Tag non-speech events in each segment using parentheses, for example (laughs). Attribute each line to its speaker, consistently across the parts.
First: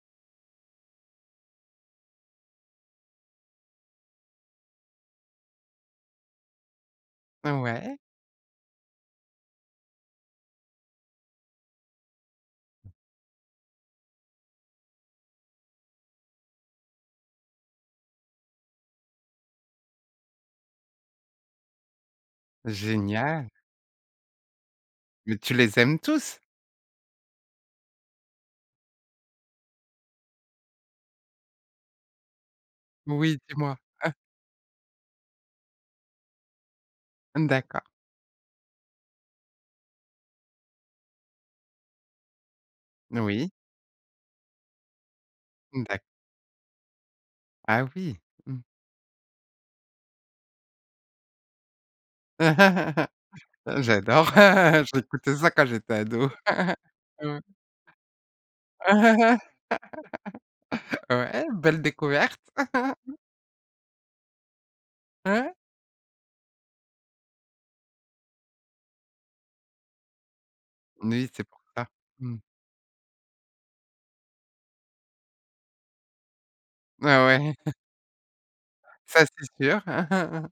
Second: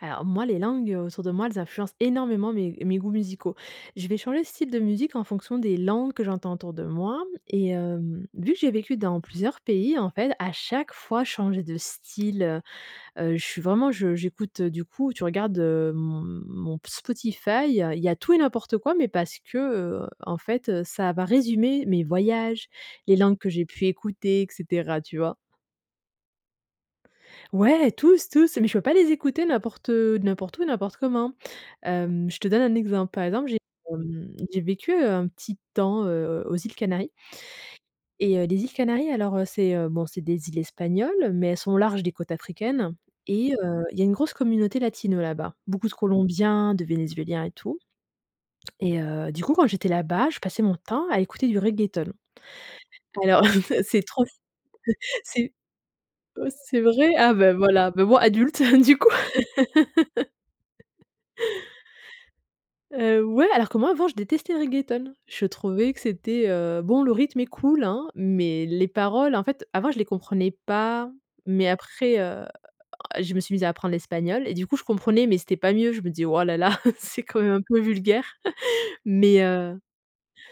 Speaker 1: Alors moi, les langues autour de moi, elles influencent énormément mes mes goûts musicaux. Je vais changer de style de musique en fonction des langues que j'entends autour de moi.
Speaker 2: O
Speaker 1: Et
Speaker 2: ouais.
Speaker 1: hem, vu que j'ai vécu dans plusieurs pays, en fait à chaque fois changer de style heu, heu je suis vraiment je j'écoute du coup tu regardes, heu, m mon Spotify, il y a tout et n'importe quoi mais parce que, heu, en fait, heu, ça va résumer mes voyages, les langues
Speaker 2: Génial!
Speaker 1: que j'ai pu écouter et cetera tu vois?
Speaker 2: Mais tu les aimes tous?
Speaker 1: Ouais, tous, tous, mais je peux pas les écouter n'importe heu, n'importe où et n'importe comment. Hem, je te donne un exemple. Par
Speaker 2: Oui,
Speaker 1: exemple, j'ai
Speaker 2: dis-moi, ah!
Speaker 1: hem, j'ai vécu un petit temps, heu, aux îles Canaries
Speaker 2: D'accord.
Speaker 1: et, heu, les îles Canaries, alors, heu, c'est, heu, bon, c'est des îles espagnoles, mais elles sont au large des côtes africaines
Speaker 2: Oui.
Speaker 1: et heu, il y a une grosse communauté latino là-bas. Beaucoup de
Speaker 2: D'acc
Speaker 1: Colombiens, de Vénézuéliens et tout.
Speaker 2: Ah oui! Mmh.
Speaker 1: Et, heu, du coup, quand j'étais là-bas, je passais mon temps à écouter du reggaeton.
Speaker 2: (laughs)
Speaker 1: Alors,
Speaker 2: J'
Speaker 1: (chuckles) c'est trop
Speaker 2: j'adore! (laughs) J'écoutais ça
Speaker 1: c'est
Speaker 2: quand j'étais ado.
Speaker 1: oh
Speaker 2: (laughs)
Speaker 1: c'est vrai? Ah,
Speaker 2: mmh.
Speaker 1: bah voilà, bah, moi adulte, du coup
Speaker 2: (laughs) Ouais, belle découverte.
Speaker 1: (laughs)
Speaker 2: (laughs)
Speaker 1: Heu, ouais, alors que moi avant, je détestais le reggaeton. Je
Speaker 2: Ouais?
Speaker 1: trouvais que c'était heu, bon, le rythme est cool, hein, mais les paroles, en fait, avant je les comprenais pas.
Speaker 2: Non, oui c'est pour
Speaker 1: Mais
Speaker 2: ça.
Speaker 1: après,
Speaker 2: Mmh.
Speaker 1: heu, je me suis mise à apprendre l'espagnol et du coup, je comprenais, mais c'était pas mieux. Je me disais: «Oh là là, c'est
Speaker 2: Bah
Speaker 1: quand même
Speaker 2: ouais!
Speaker 1: un
Speaker 2: (chuckles)
Speaker 1: peu vulgaire (laughs)
Speaker 2: Ça
Speaker 1: mais
Speaker 2: c'est sûr!
Speaker 1: heu»
Speaker 2: (laughs)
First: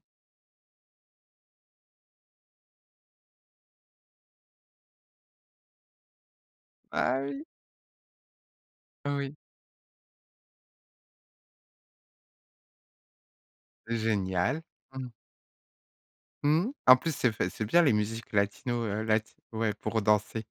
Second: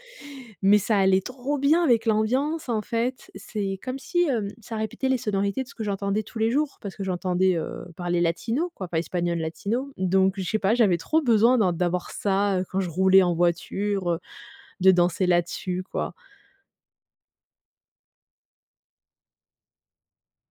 Speaker 1: mais ça allait trop bien avec l'ambiance en fait. C'est comme si, heu, ça répétait les sonorités de ce que j'entendais tous les jours parce que
Speaker 2: Ah oui.
Speaker 1: j'entendais, heu, parler latino quoi, pas
Speaker 2: Oui.
Speaker 1: espagnol latino. Donc je sais pas, j'avais trop besoin d'en d'avoir ça, heu, quand je roulais en voiture, heu,
Speaker 2: Génial.
Speaker 1: de
Speaker 2: Mmh.
Speaker 1: danser là dessus, quoi.
Speaker 2: Mmh. En plus, c'est fa c'est bien les musiques latino, heu, lati ouais, pour danser.